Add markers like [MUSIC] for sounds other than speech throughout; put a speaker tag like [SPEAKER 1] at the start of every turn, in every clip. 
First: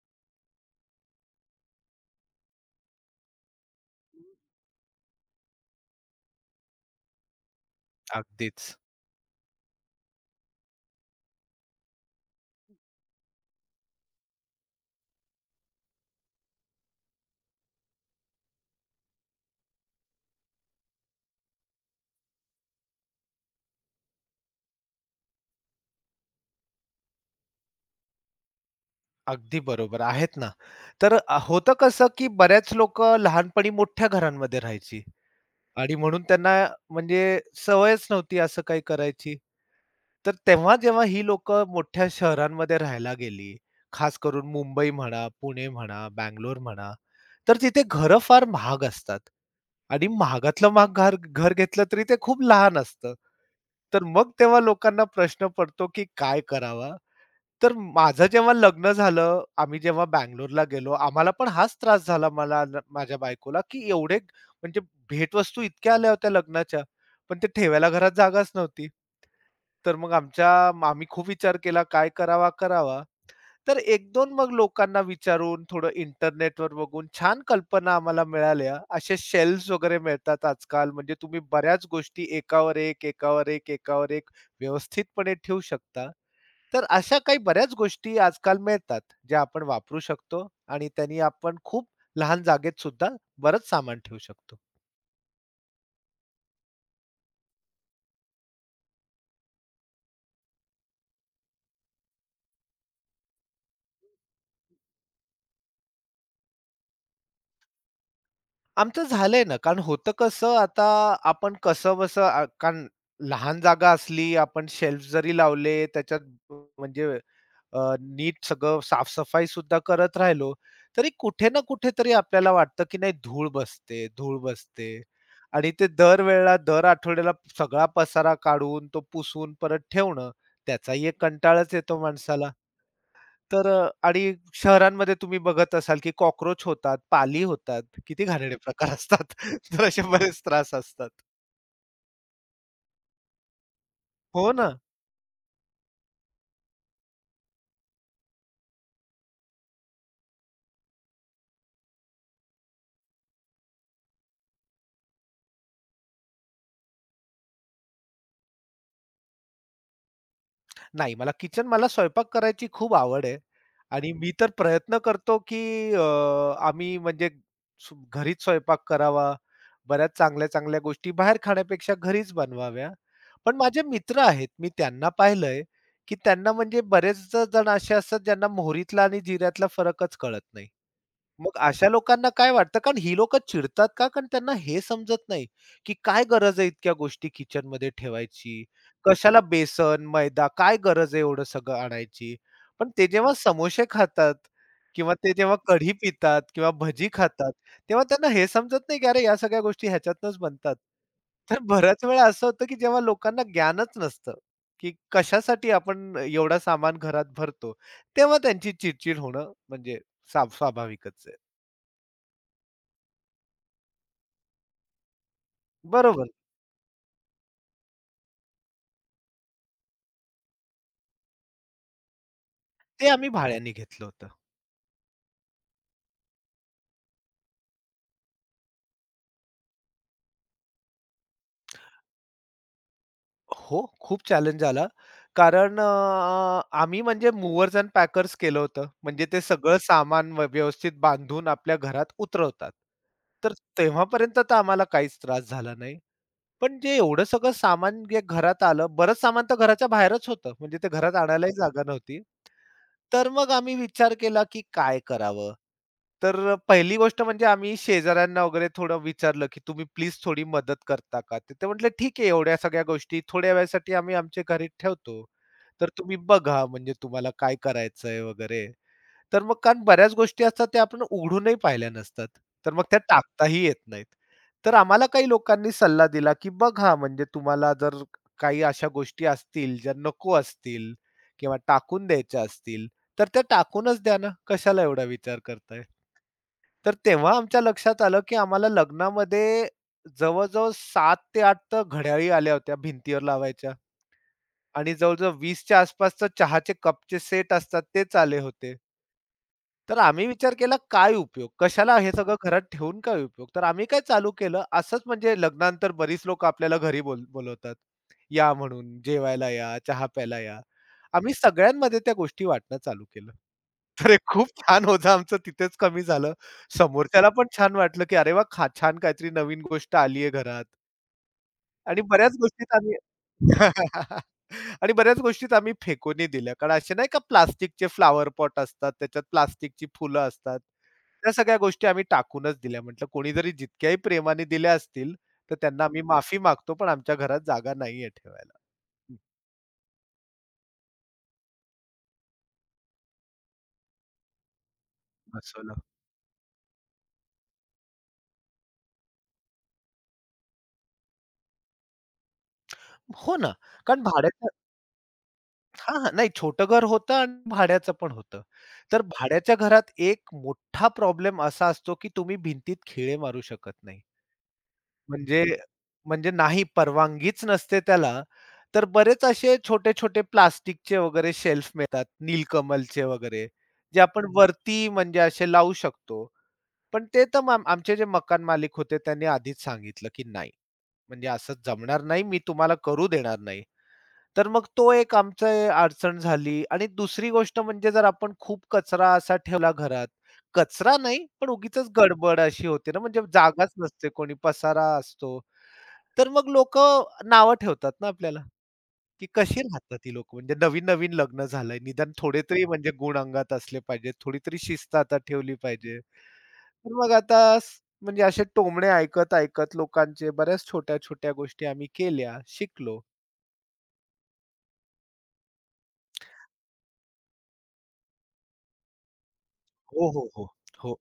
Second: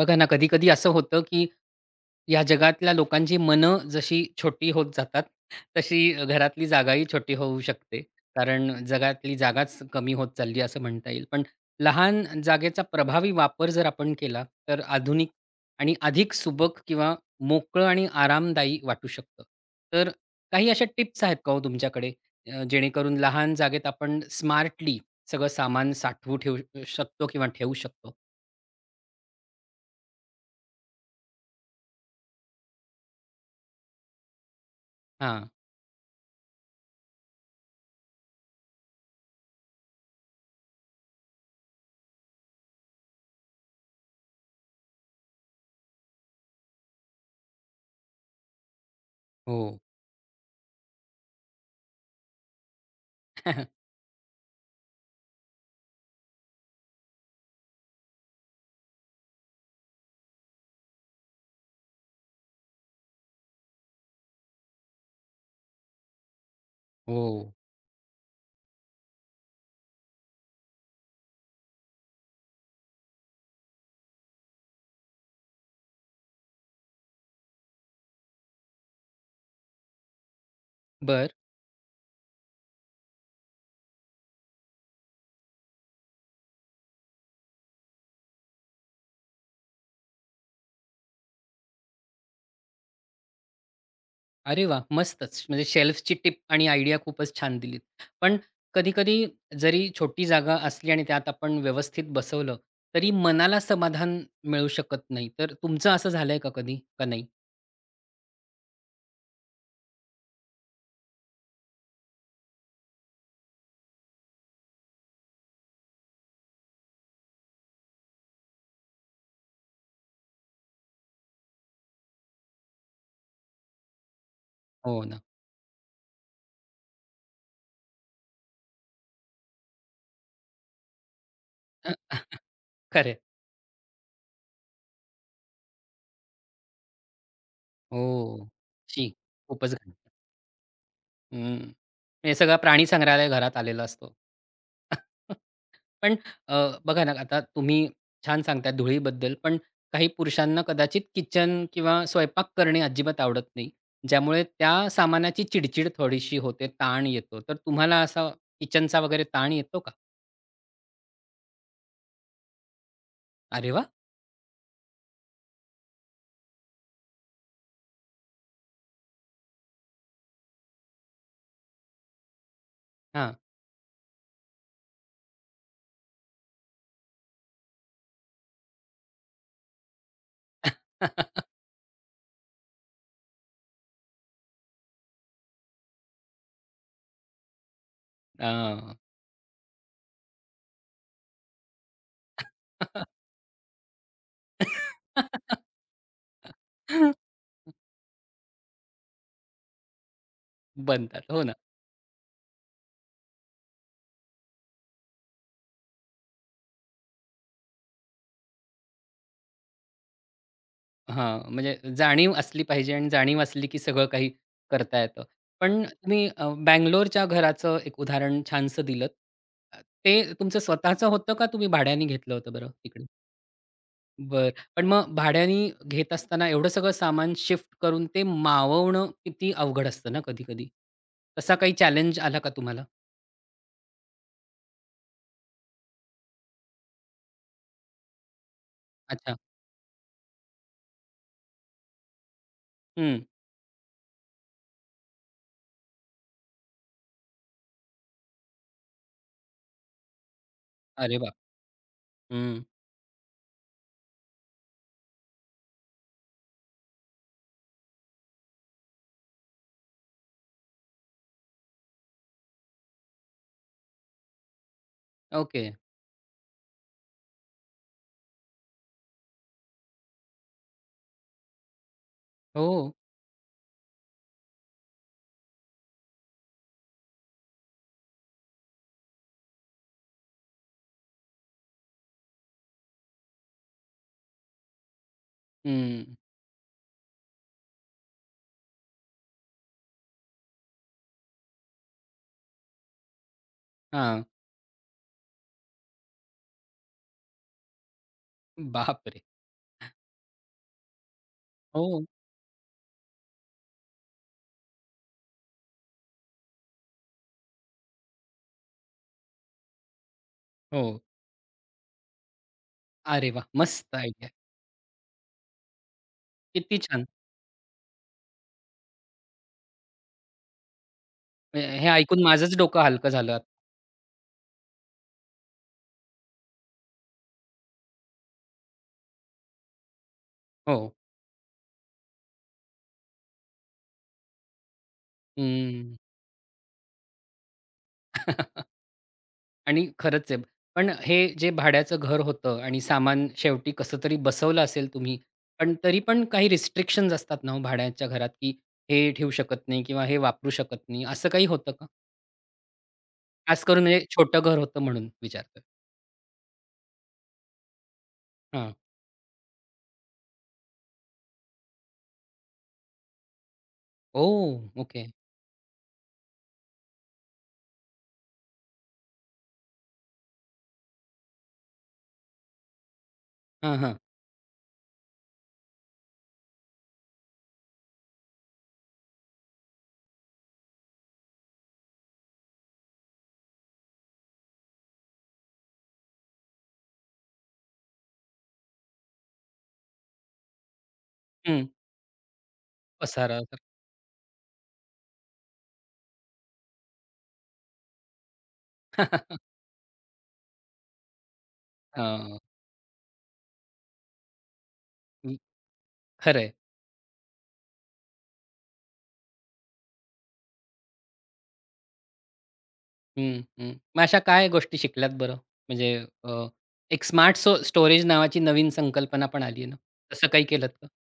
[SPEAKER 1] बघा ना, कधी-कधी असं होतं, की या जगातल्या लोकांची मनं जशी छोटी होत जातात, तशी घरातली जागाही छोटी होऊ शकते. कारण
[SPEAKER 2] अगदीच.
[SPEAKER 1] जगातली जागाच कमी होत चालली असं म्हणता येईल. पण लहान जागेचा प्रभावी वापर जर आपण केला, तर आधुनिक आणि अधिक सुबक किंवा मोकळं आणि आरामदायी वाटू शकतं. तर काही अशा टिप्स आहेत का हो तुमच्याकडे? जेणेकरून लहान जागेत आपण स्मार्टली सगळं सामान साठवू ठेवू शकतो?
[SPEAKER 2] अगदी बरोबर. आहेत ना. तर होतं कसं, की बऱ्याच लोकं लहानपणी मोठ्या घरांमध्ये राहायची
[SPEAKER 1] हां.
[SPEAKER 2] आणि म्हणून त्यांना म्हणजे सवयच नव्हती असं काही करायची. तर तेव्हा जेव्हा ही लोकं मोठ्या शहरांमध्ये राहायला गेली, खास करून मुंबई म्हणा, पुणे म्हणा, बंगलोर म्हणा, तर तिथे घरं फार महाग असतात
[SPEAKER 1] हो.
[SPEAKER 2] आणि महागातलं महाग घर घर घेतलं तरी ते खूप लहान असतं.
[SPEAKER 1] [LAUGHS]
[SPEAKER 2] तर मग तेव्हा लोकांना प्रश्न पडतो, की काय करावा? तर माझं जेव्हा लग्न झालं, आम्ही जेव्हा बंगलोरला गेलो, आम्हाला पण हाच त्रास झाला मला न माझ्या बायकोला, की एवढे म्हणजे भेटवस्तू इतक्या आल्या होत्या लग्नाच्या, पण ते
[SPEAKER 1] हो.
[SPEAKER 2] ठेवायला घरात जागाच नव्हती. तर मग आमच्या आम्ही खूप विचार केला काय करावा. तर एक दोन मग लोकांना विचारून, थोडं इंटरनेटवर बघून छान कल्पना आम्हाला मिळाल्या. असे शेल्स वगैरे मिळतात आजकाल, म्हणजे
[SPEAKER 1] बर.
[SPEAKER 2] तुम्ही बऱ्याच गोष्टी एकावर एक, एकावर एक, एकावर एक व्यवस्थितपणे ठेवू शकता. तर अशा काही बऱ्याच गोष्टी आजकाल मिळतात, ज्या आपण वापरू शकतो आणि त्यांनी आपण खूप लहान जागेत सुद्धा बरंच सामान ठेवू शकतो.
[SPEAKER 1] अरे वाह! मस्तच. म्हणजे शेल्फ्सची टिप आणि आयडिया खूपच छान दिलीत. पण कधी-कधी जरी छोटी जागा असली आणि त्यात आपण व्यवस्थित बसवलं, तरी मनाला समाधान मिळू शकत नाही. तर तुमचं असं झालंय का कधी? का नाही?
[SPEAKER 2] आमचं झालंय ना, कारण होतं कसं आता आपण कसंबसं कारण लहान जागा असली, आपण शेल्फ जरी लावले त्याच्यात म्हणजे नीट सगळं साफसफाई सुद्धा करत राहिलो, तरी कुठे ना कुठेतरी आपल्याला वाटतं, की नाही धूळ बसते, धूळ बसते
[SPEAKER 1] हो ना.
[SPEAKER 2] आणि ते दरवेळेला दर आठवड्याला सगळा पसारा काढून, तो पुसून परत ठेवणं, त्याचाही एक कंटाळाच येतो
[SPEAKER 1] [LAUGHS]
[SPEAKER 2] माणसाला.
[SPEAKER 1] खरं.
[SPEAKER 2] तर आणि शहरांमध्ये तुम्ही बघत असाल, की कॉकरोच होतात, पाली होतात. किती
[SPEAKER 1] हो.
[SPEAKER 2] घाणेरडे प्रकार
[SPEAKER 1] शी.
[SPEAKER 2] असतात.
[SPEAKER 1] खूपच
[SPEAKER 2] [LAUGHS] तर
[SPEAKER 1] घाण.
[SPEAKER 2] असे बरेच त्रास असतात.
[SPEAKER 1] हं. म्हणजे सगळा प्राणी संग्रहालय घरात आलेला असतो.
[SPEAKER 2] हो ना.
[SPEAKER 1] [LAUGHS] पण अ, बघा ना, आता तुम्ही छान सांगताय धुळीबद्दल, पण काही पुरुषांना कदाचित किचन किंवा स्वयंपाक करणे अजिबात आवडत नाही. ज्यामुळे त्या सामानाची चिडचिड थोडीशी होते, ताण येतो. तर तुम्हाला असा किचनचा वगैरे ताण येतो का?
[SPEAKER 2] नाही मला किचन मला स्वयंपाक करायची खूप आवड आहे
[SPEAKER 1] अरे वा.
[SPEAKER 2] आणि मी तर प्रयत्न करतो, की अ, आम्ही म्हणजे घरीच स्वयंपाक करावा. बऱ्याच चांगल्या-चांगल्या गोष्टी बाहेर खाण्यापेक्षा घरीच बनवाव्या.
[SPEAKER 1] हां.
[SPEAKER 2] पण माझे मित्र आहेत, मी त्यांना पाहिलंय, की त्यांना म्हणजे बरेच जण असे असतात ज्यांना मोहरीतला आणि जिऱ्यातला फरकच कळत नाही.
[SPEAKER 1] [LAUGHS]
[SPEAKER 2] मग अशा लोकांना काय वाटतं, कारण ही लोकं चिडतात का? कारण त्यांना हे समजत नाही, की काय गरज आहे इतक्या गोष्टी किचनमध्ये ठेवायची?
[SPEAKER 1] हां.
[SPEAKER 2] कशाला बेसन, मैदा, काय गरज आहे एवढं सगळं आणायची? पण ते जेव्हा समोसे खातात किंवा ते जेव्हा
[SPEAKER 1] [LAUGHS]
[SPEAKER 2] कढी पितात किंवा भजी खातात, तेव्हा त्यांना हे समजत नाही, की अरे या सगळ्या गोष्टी ह्याच्यातनंच बनतात.
[SPEAKER 1] बनतात. हो ना.
[SPEAKER 2] तर बऱ्याच वेळा असं होतं, की जेव्हा लोकांना ज्ञानच नसतं, की कशासाठी आपण एवढा सामान घरात भरतो, तेव्हा त्यांची चिडचिड होणं म्हणजे स्वाभाविकच आहे.
[SPEAKER 1] हां, म्हणजे जाणीव असली पाहिजे आणि जाणीव असली की सगळं काही करता येतं. पण
[SPEAKER 2] बरोबर.
[SPEAKER 1] तुम्ही बंगलोरच्या घराचं एक उदाहरण छानसं दिलंत. ते तुमचं स्वतःचं होतं का तुम्ही भाड्याने घेतलं होतं बरं तिकडे?
[SPEAKER 2] ते आम्ही भाड्याने घेतलं होतं.
[SPEAKER 1] बरं. पण मग भाड्याने घेत असताना एवढं सगळं सामान शिफ्ट करून ते माववणं किती अवघड असतं ना कधी-कधी. तसा काही चॅलेंज आला का तुम्हाला?
[SPEAKER 2] हो, खूप चॅलेंज आला. कारण आम्ही म्हणजे मूव्हर्स एंड पॅकर्स केलं होतं. म्हणजे
[SPEAKER 1] अच्छा.
[SPEAKER 2] ते सगळं सामान व्यवस्थित बांधून आपल्या घरात उतरवतात.
[SPEAKER 1] हं.
[SPEAKER 2] तर तेव्हापर्यंत तर आम्हाला काहीच त्रास झाला नाही. पण जे एवढं सगळं सामान जे घरात आलं, बरंच सामान तर घराच्या बाहेरच होतं. म्हणजे ते घरात
[SPEAKER 1] अरे बाप!
[SPEAKER 2] आणायलाही जागा नव्हती.
[SPEAKER 1] हं.
[SPEAKER 2] तर मग आम्ही विचार केला, की काय करावं? तर पहिली गोष्ट म्हणजे आम्ही शेजाऱ्यांना वगैरे थोडं विचारलं, की "तुम्ही प्लीज थोडी मदत करता का?" तर ते म्हटले, "ठीक आहे, एवढ्या सगळ्या गोष्टी थोड्या वेळासाठी आम्ही आमच्या घरी ठेवतो.
[SPEAKER 1] ओके.
[SPEAKER 2] तर तुम्ही बघा म्हणजे तुम्हाला काय करायचंय वगैरे." तर मग कारण बऱ्याच गोष्टी असतात त्या आपण उघडूनही पाहिल्या नसतात. तर मग
[SPEAKER 1] हो.
[SPEAKER 2] त्या टाकताही येत नाहीत. तर आम्हाला काही लोकांनी सल्ला दिला, की बघा म्हणजे तुम्हाला जर काही अशा गोष्टी असतील ज्या नको असतील किंवा टाकून द्यायच्या असतील, तर त्या टाकूनच द्या ना. कशाला एवढा विचार करताय?
[SPEAKER 1] हं.
[SPEAKER 2] तर तेव्हा आमच्या लक्षात आलं, की आम्हाला लग्नामध्ये जवळ-जवळ 7 ते 8 तर घड्याळी आल्या होत्या भिंतीवर लावायच्या
[SPEAKER 1] हां.
[SPEAKER 2] आणि जवळ-जवळ 20च्या आसपासचं चहाचे कपचे सेट असतात तेच आले होते.
[SPEAKER 1] बापरे!
[SPEAKER 2] तर आम्ही विचार केला काय उपयोग? कशाला
[SPEAKER 1] हो,
[SPEAKER 2] हे सगळं घरात ठेवून काय उपयोग? तर आम्ही काय चालू केलं असंच म्हणजे लग्नानंतर बरीच लोकं आपल्याला घरी बोलवतात. या म्हणून, जेवायला या, चहा प्यायला या.
[SPEAKER 1] हो.
[SPEAKER 2] आम्ही सगळ्यांमध्ये त्या गोष्टी वाटणं चालू
[SPEAKER 1] अरे
[SPEAKER 2] केलं.
[SPEAKER 1] वाह! मस्त
[SPEAKER 2] [LAUGHS] तर हे
[SPEAKER 1] आयडिया.
[SPEAKER 2] खूप छान होतं आमचं तिथेच कमी झालं.
[SPEAKER 1] किती छान!
[SPEAKER 2] समोरच्याला पण छान वाटलं, की अरे वाह! खा छान काहीतरी नवीन गोष्ट आली घरात.
[SPEAKER 1] हे हे
[SPEAKER 2] आणि
[SPEAKER 1] ऐकून
[SPEAKER 2] बऱ्याच
[SPEAKER 1] माझंच
[SPEAKER 2] गोष्टीत
[SPEAKER 1] डोकं
[SPEAKER 2] आम्ही
[SPEAKER 1] हलकं झालं. आत-
[SPEAKER 2] [LAUGHS] आणि बऱ्याच गोष्टीत आम्ही फेकूनही दिल्या. कारण असे नाही का प्लास्टिकचे फ्लॉवर पॉट असतात, त्याच्यात प्लास्टिकची फुलं असतात.
[SPEAKER 1] हो.
[SPEAKER 2] त्या सगळ्या गोष्टी आम्ही टाकूनच दिल्या. म्हटलं कोणी जरी जितक्याही प्रेमाने दिल्या असतील, तर त्यांना
[SPEAKER 1] हं.
[SPEAKER 2] आम्ही माफी मागतो, पण आमच्या घरात जागा नाहीये ठेवायला.
[SPEAKER 1] [LAUGHS]
[SPEAKER 2] हं.
[SPEAKER 1] आणि खरंच आहे. पण हे जे भाड्याचं घर होतं आणि सामान शेवटी कसं तरी बसवलं असेल तुम्ही. पण
[SPEAKER 2] बसवलं.
[SPEAKER 1] तरी पण काही रिस्ट्रिक्शन्स असतात ना हो भाड्याच्या घरात, की हे ठेवू शकत नाही किंवा हे वापरू शकत नाही. असं काही होतं का?
[SPEAKER 2] हो ना.
[SPEAKER 1] खास करून
[SPEAKER 2] कारण
[SPEAKER 1] म्हणजे छोटं
[SPEAKER 2] भाड्याचं
[SPEAKER 1] घर होतं म्हणून विचारतोय.
[SPEAKER 2] हां, हां. नाही छोटं घर होतं आणि भाड्याचं पण होतं.
[SPEAKER 1] हां.
[SPEAKER 2] तर भाड्याच्या घरात एक मोठा प्रॉब्लेम असा असतो, की तुम्ही भिंतीत खिळे मारू शकत नाही.
[SPEAKER 1] ओह! ओके.
[SPEAKER 2] म्हणजे म्हणजे नाही परवानगीच नसते त्याला, तर बरेच असे छोटे-छोटे प्लास्टिकचे वगैरे शेल्फ मिळतात, नीलकमलचे वगैरे,
[SPEAKER 1] हां, हां.
[SPEAKER 2] जे आपण वरती म्हणजे असे लावू शकतो. पण ते तर आमचे जे मकान मालिक होते त्यांनी आधीच सांगितलं, की नाही, म्हणजे असं जमणार नाही, मी तुम्हाला करू देणार नाही. तर मग तो एक आमची अडचण झाली आणि दुसरी गोष्ट म्हणजे जर आपण खूप कचरा असा ठेवला घरात, कचरा नाही पण
[SPEAKER 1] हं.
[SPEAKER 2] उगीचच गडबड अशी होते ना, म्हणजे
[SPEAKER 1] पसारा. तर.
[SPEAKER 2] जागाच नसते, कोणी पसारा असतो. तर मग लोक नावं ठेवतात ना आपल्याला, की
[SPEAKER 1] [LAUGHS]
[SPEAKER 2] कशी राहतात ती लोकं. म्हणजे नवीन-नवीन लग्न झालंय. निदान
[SPEAKER 1] हां.
[SPEAKER 2] थोडे तरी म्हणजे गुण अंगात असले पाहिजेत. थोडी तरी शिस्त आता
[SPEAKER 1] हं.
[SPEAKER 2] ठेवली पाहिजे. तर मग आता म्हणजे असे टोमणे ऐकत-ऐकत लोकांचे बऱ्याच छोट्या-छोट्या गोष्टी आम्ही केल्या, शिकलो.
[SPEAKER 1] हं, हं. मग अशा काय गोष्टी शिकल्यात बरं? म्हणजे अ, एक स्मार्ट स्टोरेज नावाची नवीन संकल्पना पण आली आहे ना?
[SPEAKER 2] हो,
[SPEAKER 1] तसं
[SPEAKER 2] हो,
[SPEAKER 1] काही
[SPEAKER 2] हो.
[SPEAKER 1] केलत का?
[SPEAKER 2] हो.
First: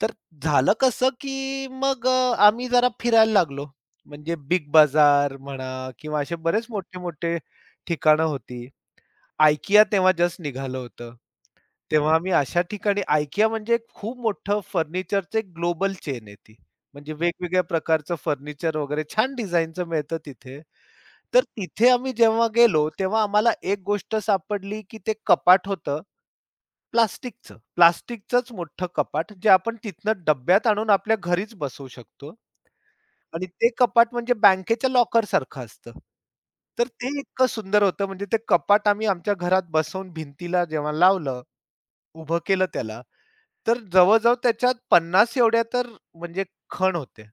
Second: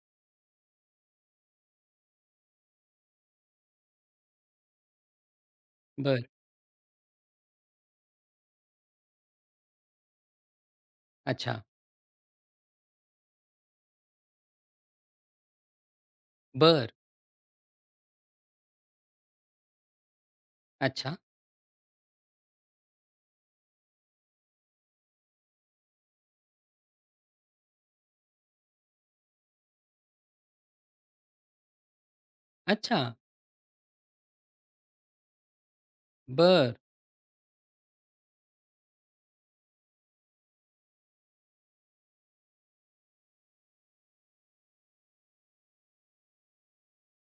[SPEAKER 2] तर झालं कसं, की मग आम्ही जरा फिरायला लागलो. म्हणजे बिग बाजार म्हणा किंवा
[SPEAKER 1] बर.
[SPEAKER 2] असे बरेच मोठे-मोठे ठिकाणं होती. IKEA तेव्हा जस्ट निघालं होतं.
[SPEAKER 1] अच्छा.
[SPEAKER 2] तेव्हा आम्ही अशा ठिकाणी IKEA म्हणजे एक खूप मोठं फर्निचरचं एक ग्लोबल चेन आहे ती.
[SPEAKER 1] बर.
[SPEAKER 2] म्हणजे वेगवेगळ्या प्रकारचं फर्निचर वगैरे छान डिझाइनचं मिळतं तिथे.
[SPEAKER 1] अच्छा.
[SPEAKER 2] तर तिथे आम्ही जेव्हा गेलो, तेव्हा आम्हाला एक गोष्ट सापडली, की ते कपाट होतं प्लास्टिकचं. प्लास्टिकचंच मोठं कपाट, जे आपण तिथनं डब्यात आणून आपल्या घरीच बसवू शकतो.
[SPEAKER 1] अच्छा.
[SPEAKER 2] आणि ते कपाट म्हणजे बँकेच्या लॉकरसारखं असतं.
[SPEAKER 1] बर.
[SPEAKER 2] तर ते इतकं सुंदर होतं म्हणजे ते कपाट आम्ही आमच्या घरात बसवून भिंतीला जेव्हा लावलं, उभं केलं त्याला, तर जवळ-जवळ त्याच्यात 50 एवढ्या तर म्हणजे खण होते.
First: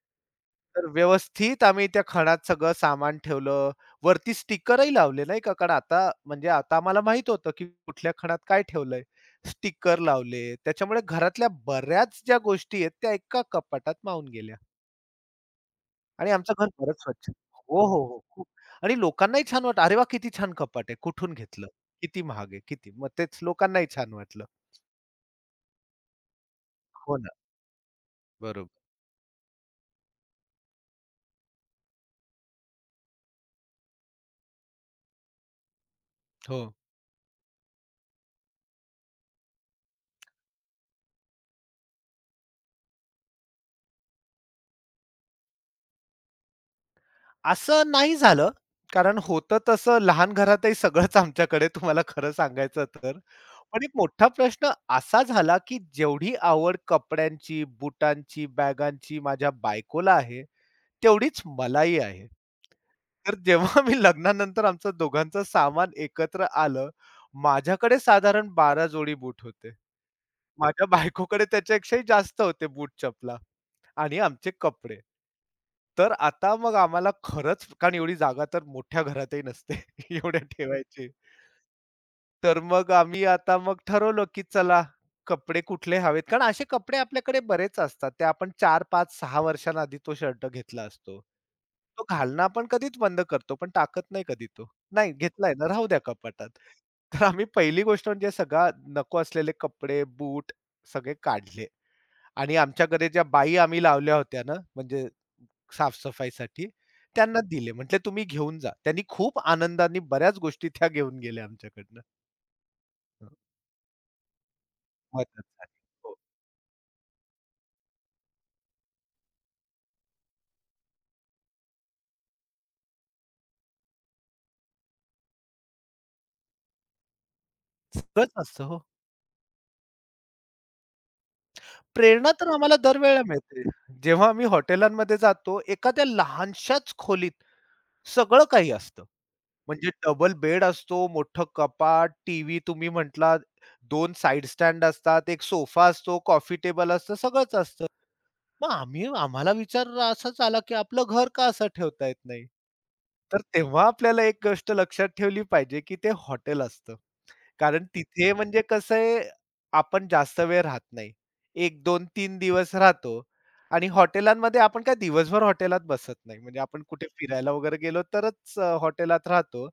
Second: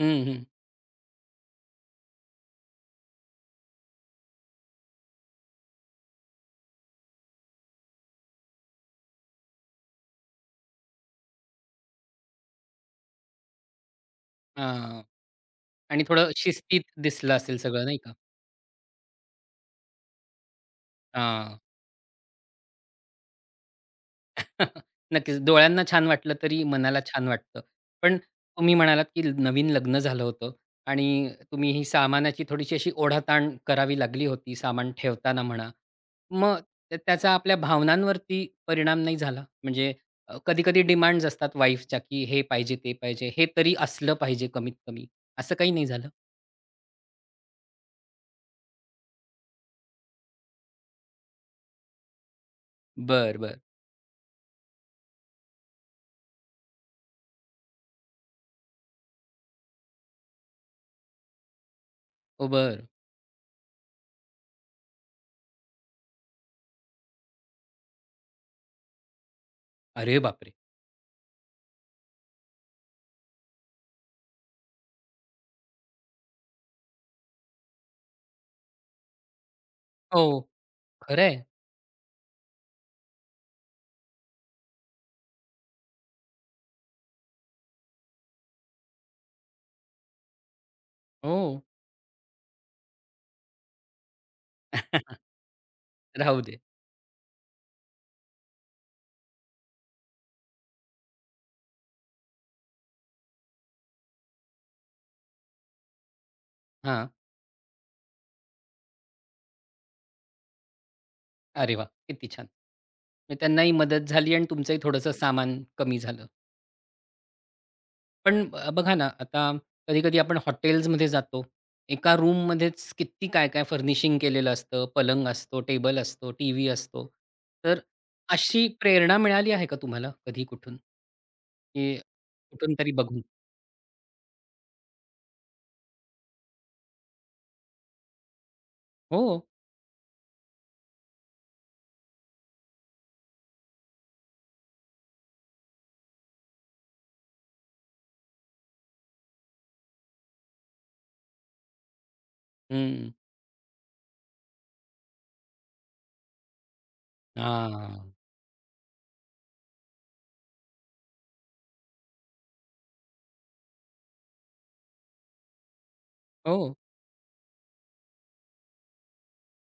[SPEAKER 1] हं, हं.
[SPEAKER 2] तर व्यवस्थित आम्ही त्या खणात सगळं सामान ठेवलं. वरती स्टिकरही लावले नाही का, कारण आता म्हणजे आता आम्हाला माहीत होतं, की कुठल्या खणात काय ठेवलंय. स्टिकर लावले. त्याच्यामुळे घरातल्या बऱ्याच ज्या गोष्टी आहेत त्या एका कपाटात मावून गेल्या.
[SPEAKER 1] हां. आणि
[SPEAKER 2] आणि
[SPEAKER 1] थोडं
[SPEAKER 2] आमचं घर
[SPEAKER 1] शिस्तीत
[SPEAKER 2] बरंच स्वच्छ
[SPEAKER 1] दिसलं असेल
[SPEAKER 2] हो,
[SPEAKER 1] सगळं नाही
[SPEAKER 2] हो,
[SPEAKER 1] का?
[SPEAKER 2] हो. खूप आणि लोकांनाही छान वाटलं. "अरे वाह! किती छान कपाट आहे. कुठून
[SPEAKER 1] हां.
[SPEAKER 2] घेतलं? किती महाग आहे? किती?" मग तेच लोकांनाही छान वाटलं.
[SPEAKER 1] [LAUGHS] नक्कीच. डोळ्यांना छान वाटलं तरी मनाला
[SPEAKER 2] हो
[SPEAKER 1] छान
[SPEAKER 2] ना.
[SPEAKER 1] वाटतं. पण
[SPEAKER 2] बरोबर.
[SPEAKER 1] तुम्ही म्हणालात, की नवीन लग्न झालं होतं आणि तुम्ही ही सामानाची थोडीशी अशी ओढाताण करावी लागली होती, सामान ठेवताना म्हणा. मग
[SPEAKER 2] हो.
[SPEAKER 1] त्याचा आपल्या भावनांवरती परिणाम नाही झाला? म्हणजे कधी-कधी डिमांड्स असतात वाईफच्या, की हे पाहिजे, ते पाहिजे, हे तरी असलं पाहिजे कमीत कमी. असं काही नाही झालं?
[SPEAKER 2] असं नाही झालं. कारण होतं तसं लहान घरातही सगळंच आमच्याकडे तुम्हाला खरं सांगायचं तर.
[SPEAKER 1] बरं, बरं.
[SPEAKER 2] पण एक मोठा प्रश्न असा झाला, की जेवढी आवड कपड्यांची, बुटांची, बॅगांची माझ्या बायकोला आहे, तेवढीच मलाही आहे.
[SPEAKER 1] ओ बरं.
[SPEAKER 2] तर जेव्हा मी लग्नानंतर आमचं दोघांचं सामान एकत्र आलं, माझ्याकडे साधारण 12 जोडी बूट होते.
[SPEAKER 1] अरे बापरे!
[SPEAKER 2] माझ्या बायकोकडे त्याच्यापेक्षाही जास्त होते बूट चपला आणि आमचे कपडे. तर आता मग आम्हाला खरंच कारण एवढी जागा तर मोठ्या घरातही नसते [LAUGHS]
[SPEAKER 1] हो.
[SPEAKER 2] एवढ्या ठेवायची.
[SPEAKER 1] खरं.
[SPEAKER 2] तर मग आम्ही आता मग ठरवलं, की चला कपडे कुठले हवेत. कारण असे कपडे आपल्याकडे बरेच असतात. ते आपण 4, 5, 6 वर्षांआधी तो शर्ट घेतला असतो.
[SPEAKER 1] हो.
[SPEAKER 2] तो घालणं आपण कधीच बंद करतो, पण टाकत नाही कधी तो. नाही
[SPEAKER 1] [LAUGHS]
[SPEAKER 2] घेतलाय ना, राहू द्या
[SPEAKER 1] राहू
[SPEAKER 2] कपाटात.
[SPEAKER 1] दे.
[SPEAKER 2] [LAUGHS] तर आम्ही पहिली गोष्ट म्हणजे सगळा नको असलेले कपडे, बूट सगळे काढले आणि आमच्याकडे ज्या बाई आम्ही लावल्या होत्या ना, म्हणजे साफ त्यांना दिले. म्हटले, "तुम्ही घेऊन जा." त्यांनी खूप आनंदाने बऱ्याच गोष्टी त्या घेऊन गेल्या
[SPEAKER 1] अरे वाह!
[SPEAKER 2] आमच्याकडनं.
[SPEAKER 1] किती छान. म्हणजे त्यांनाही मदत झाली आणि तुमचंही थोडंसं
[SPEAKER 2] मदत
[SPEAKER 1] सामान
[SPEAKER 2] झाली.
[SPEAKER 1] कमी
[SPEAKER 2] हो.
[SPEAKER 1] झालं. पण बघा ना, आता कधी-कधी आपण हॉटेल्समध्ये जातो. एका रूममध्येच किती काय-काय फर्निशिंग केलेलं असतं. पलंग असतो, टेबल असतो, टीव्ही असतो. तर
[SPEAKER 2] सगळंच असतं
[SPEAKER 1] अशी
[SPEAKER 2] हो.
[SPEAKER 1] प्रेरणा मिळाली आहे का तुम्हाला कधी कुठून? की
[SPEAKER 2] प्रेरणा तर
[SPEAKER 1] कुठून
[SPEAKER 2] आम्हाला
[SPEAKER 1] तरी
[SPEAKER 2] दरवेळेला
[SPEAKER 1] बघून?
[SPEAKER 2] मिळते. जेव्हा आम्ही हॉटेलांमध्ये जातो, एखाद्या लहानशाच खोलीत सगळं काही असतं.
[SPEAKER 1] हो.
[SPEAKER 2] म्हणजे डबल बेड असतो, मोठं कपाट, टीव्ही तुम्ही म्हटलात, दोन साइड स्टँड असतात, एक सोफा असतो, कॉफी टेबल असतं, सगळंच असतं. मग आम्ही आम्हाला विचार असाच आला, की आपलं घर का असं ठेवता येत नाही?
[SPEAKER 1] हं.
[SPEAKER 2] तर तेव्हा आपल्याला एक गोष्ट लक्षात ठेवली पाहिजे, की ते हॉटेल असतं. कारण
[SPEAKER 1] हां.
[SPEAKER 2] तिथे म्हणजे कसं आहे, आपण जास्त वेळ राहत नाही. 1, 2, 3 दिवस राहतो आणि हॉटेलांमध्ये आपण काय दिवसभर हॉटेलात बसत नाही. म्हणजे
[SPEAKER 1] हो.
[SPEAKER 2] आपण कुठे फिरायला वगैरे गेलो तरच हॉटेलात राहतो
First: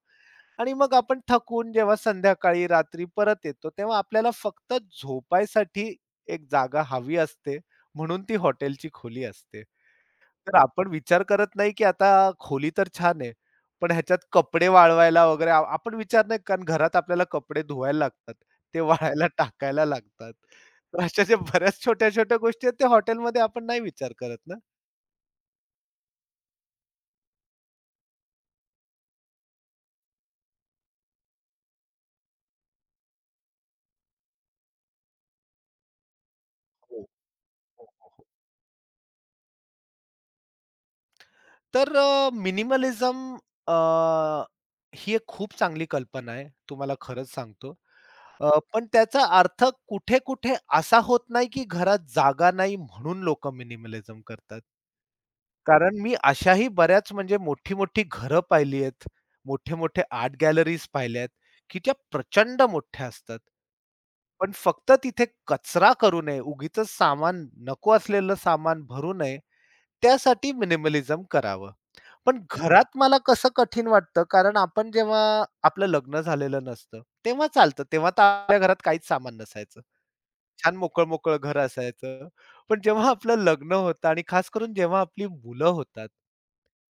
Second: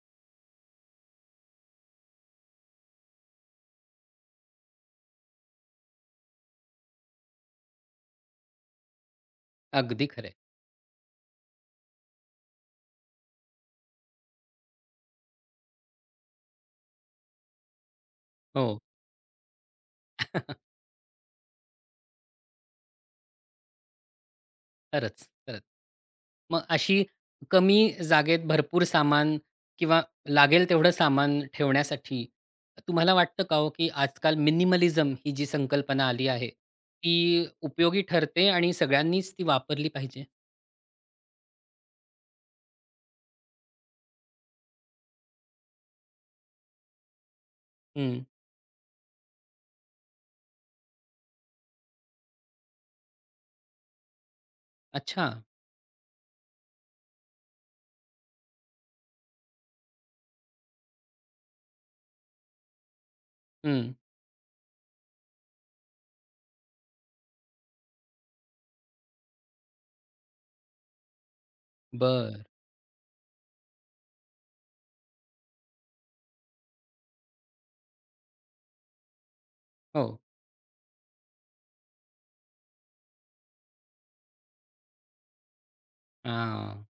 [SPEAKER 2] आणि मग आपण थकून जेव्हा संध्याकाळी, रात्री परत येतो, तेव्हा आपल्याला फक्त झोपायसाठी एक जागा हवी असते, म्हणून ती हॉटेलची खोली असते.
[SPEAKER 1] अगदी खरं.
[SPEAKER 2] तर आपण विचार करत नाही, की आता खोली तर छान आहे. पण ह्याच्यात कपडे वाळवायला वगैरे आपण विचार नाही कारण घरात आपल्याला कपडे धुवायला लागतात. ते
[SPEAKER 1] हो.
[SPEAKER 2] वाळायला टाकायला लागतात.
[SPEAKER 1] [LAUGHS]
[SPEAKER 2] तर अशा ज्या बऱ्याच छोट्या-छोट्या गोष्टी आहेत, त्या हॉटेलमध्ये आपण नाही विचार करत ना.
[SPEAKER 1] खरंच, खरंच. मग अशी कमी जागेत भरपूर सामान किंवा लागेल तेवढं सामान ठेवण्यासाठी तुम्हाला वाटतं का हो, की आजकाल मिनिमलिझम ही जी संकल्पना आली आहे,
[SPEAKER 2] हो,
[SPEAKER 1] ती
[SPEAKER 2] हो,
[SPEAKER 1] उपयोगी
[SPEAKER 2] हो, हो.
[SPEAKER 1] ठरते आणि सगळ्यांनीच ती वापरली पाहिजे?
[SPEAKER 2] तर मिनिमलिझम ही एक खूप चांगली कल्पना आहे. तुम्हाला खरंच सांगतो.
[SPEAKER 1] हं.
[SPEAKER 2] पण त्याचा अर्थ कुठे-कुठे असा होत नाही, की घरात जागा नाही म्हणून लोकं मिनिमलिझम करतात.
[SPEAKER 1] अच्छा.
[SPEAKER 2] कारण मी अशाही बऱ्याच म्हणजे मोठी-मोठी घरं पाहिली आहेत, मोठे-मोठे आर्ट गॅलरीज पाहिल्यात, की त्या प्रचंड मोठ्या असतात.
[SPEAKER 1] हं.
[SPEAKER 2] पण फक्त तिथे कचरा करू नये, उगीचच सामान नको असलेलं सामान भरू नये, त्यासाठी मिनिमलिझम करावं. पण
[SPEAKER 1] बरं.
[SPEAKER 2] घरात मला कसं कठीण वाटतं, कारण आपण जेव्हा आपलं लग्न झालेलं नसतं, तेव्हा चालतं. तेव्हा तर आपल्या घरात काहीच सामान नसायचं.
[SPEAKER 1] हो.
[SPEAKER 2] छान मोकळं-मोकळं घर असायचं. पण जेव्हा आपलं लग्न होतं आणि खास करून जेव्हा आपली मुलं होतात
[SPEAKER 1] हां.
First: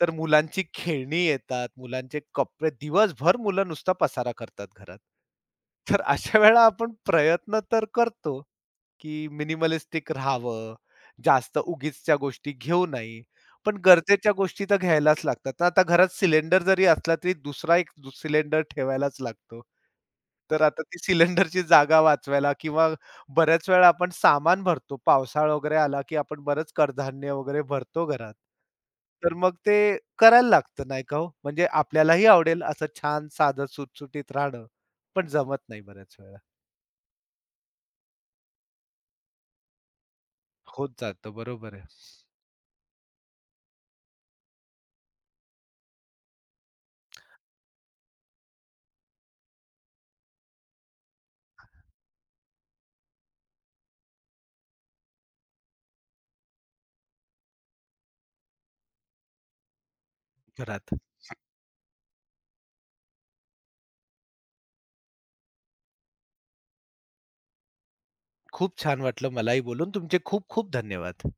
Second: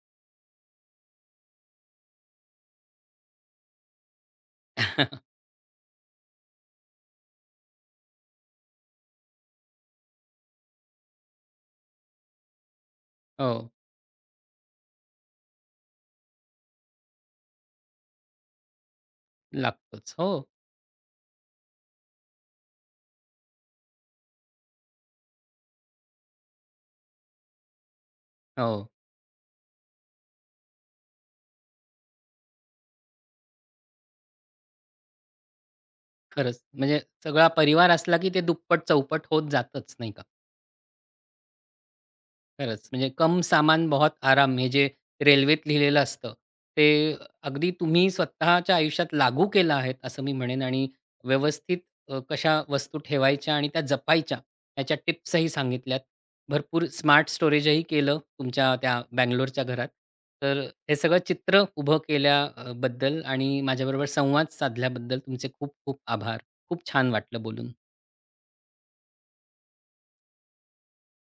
[SPEAKER 2] तर मुलांची खेळणी येतात, मुलांचे कपडे, दिवसभर मुलं नुसता पसारा करतात घरात.
[SPEAKER 1] [LAUGHS]
[SPEAKER 2] तर अशा वेळेला आपण प्रयत्न तर करतो, की मिनिमलिस्टिक राहावं, जास्त उगीचच्या गोष्टी घेऊ नाही.
[SPEAKER 1] हो.
[SPEAKER 2] पण गरजेच्या गोष्टी तर घ्यायलाच लागतात. ना. आता घरात सिलेंडर जरी असला तरी दुसरा एक सिलेंडर ठेवायलाच लागतो.
[SPEAKER 1] लागतोच. हो.
[SPEAKER 2] तर आता ती सिलेंडरची जागा वाचवायला किंवा बऱ्याच वेळा आपण सामान भरतो. पावसाळा वगैरे आला, की आपण बरंच कडधान्य वगैरे भरतो घरात.
[SPEAKER 1] हो.
[SPEAKER 2] तर मग ते करायला लागतं नाही का हो? म्हणजे आपल्यालाही आवडेल असं छान साधं सुटसुटीत राहणं, पण जमत नाही बऱ्याच वेळा.
[SPEAKER 1] खरंच. म्हणजे सगळा परिवार असला की ते दुप्पट-चौपट होत जातच नाही का?
[SPEAKER 2] होत जातं. बरोबर आहे.
[SPEAKER 1] खरंच. म्हणजे "कम सामान बहुत आराम" हे जे रेल्वेत लिहिलेलं असतं, ते अगदी तुम्ही स्वतःच्या आयुष्यात लागू केलं आहे असं मी म्हणेन आणि व्यवस्थित कशा वस्तू ठेवायच्या आणि त्या जपायच्या ह्याच्या टिप्सही सांगितल्यात. भरपूर स्मार्ट स्टोरेजही केलं तुमच्या त्या बंगलोरच्या घरात. तर
[SPEAKER 2] घरात.
[SPEAKER 1] हे सगळं चित्र उभं केल्या आणि माझ्याबरोबर संवाद साधल्याबद्दल तुमचे खूप खूप आभार. खूप छान वाटलं बोलून.
[SPEAKER 2] खूप छान वाटलं मलाही बोलून. तुमचे खूप खूप धन्यवाद.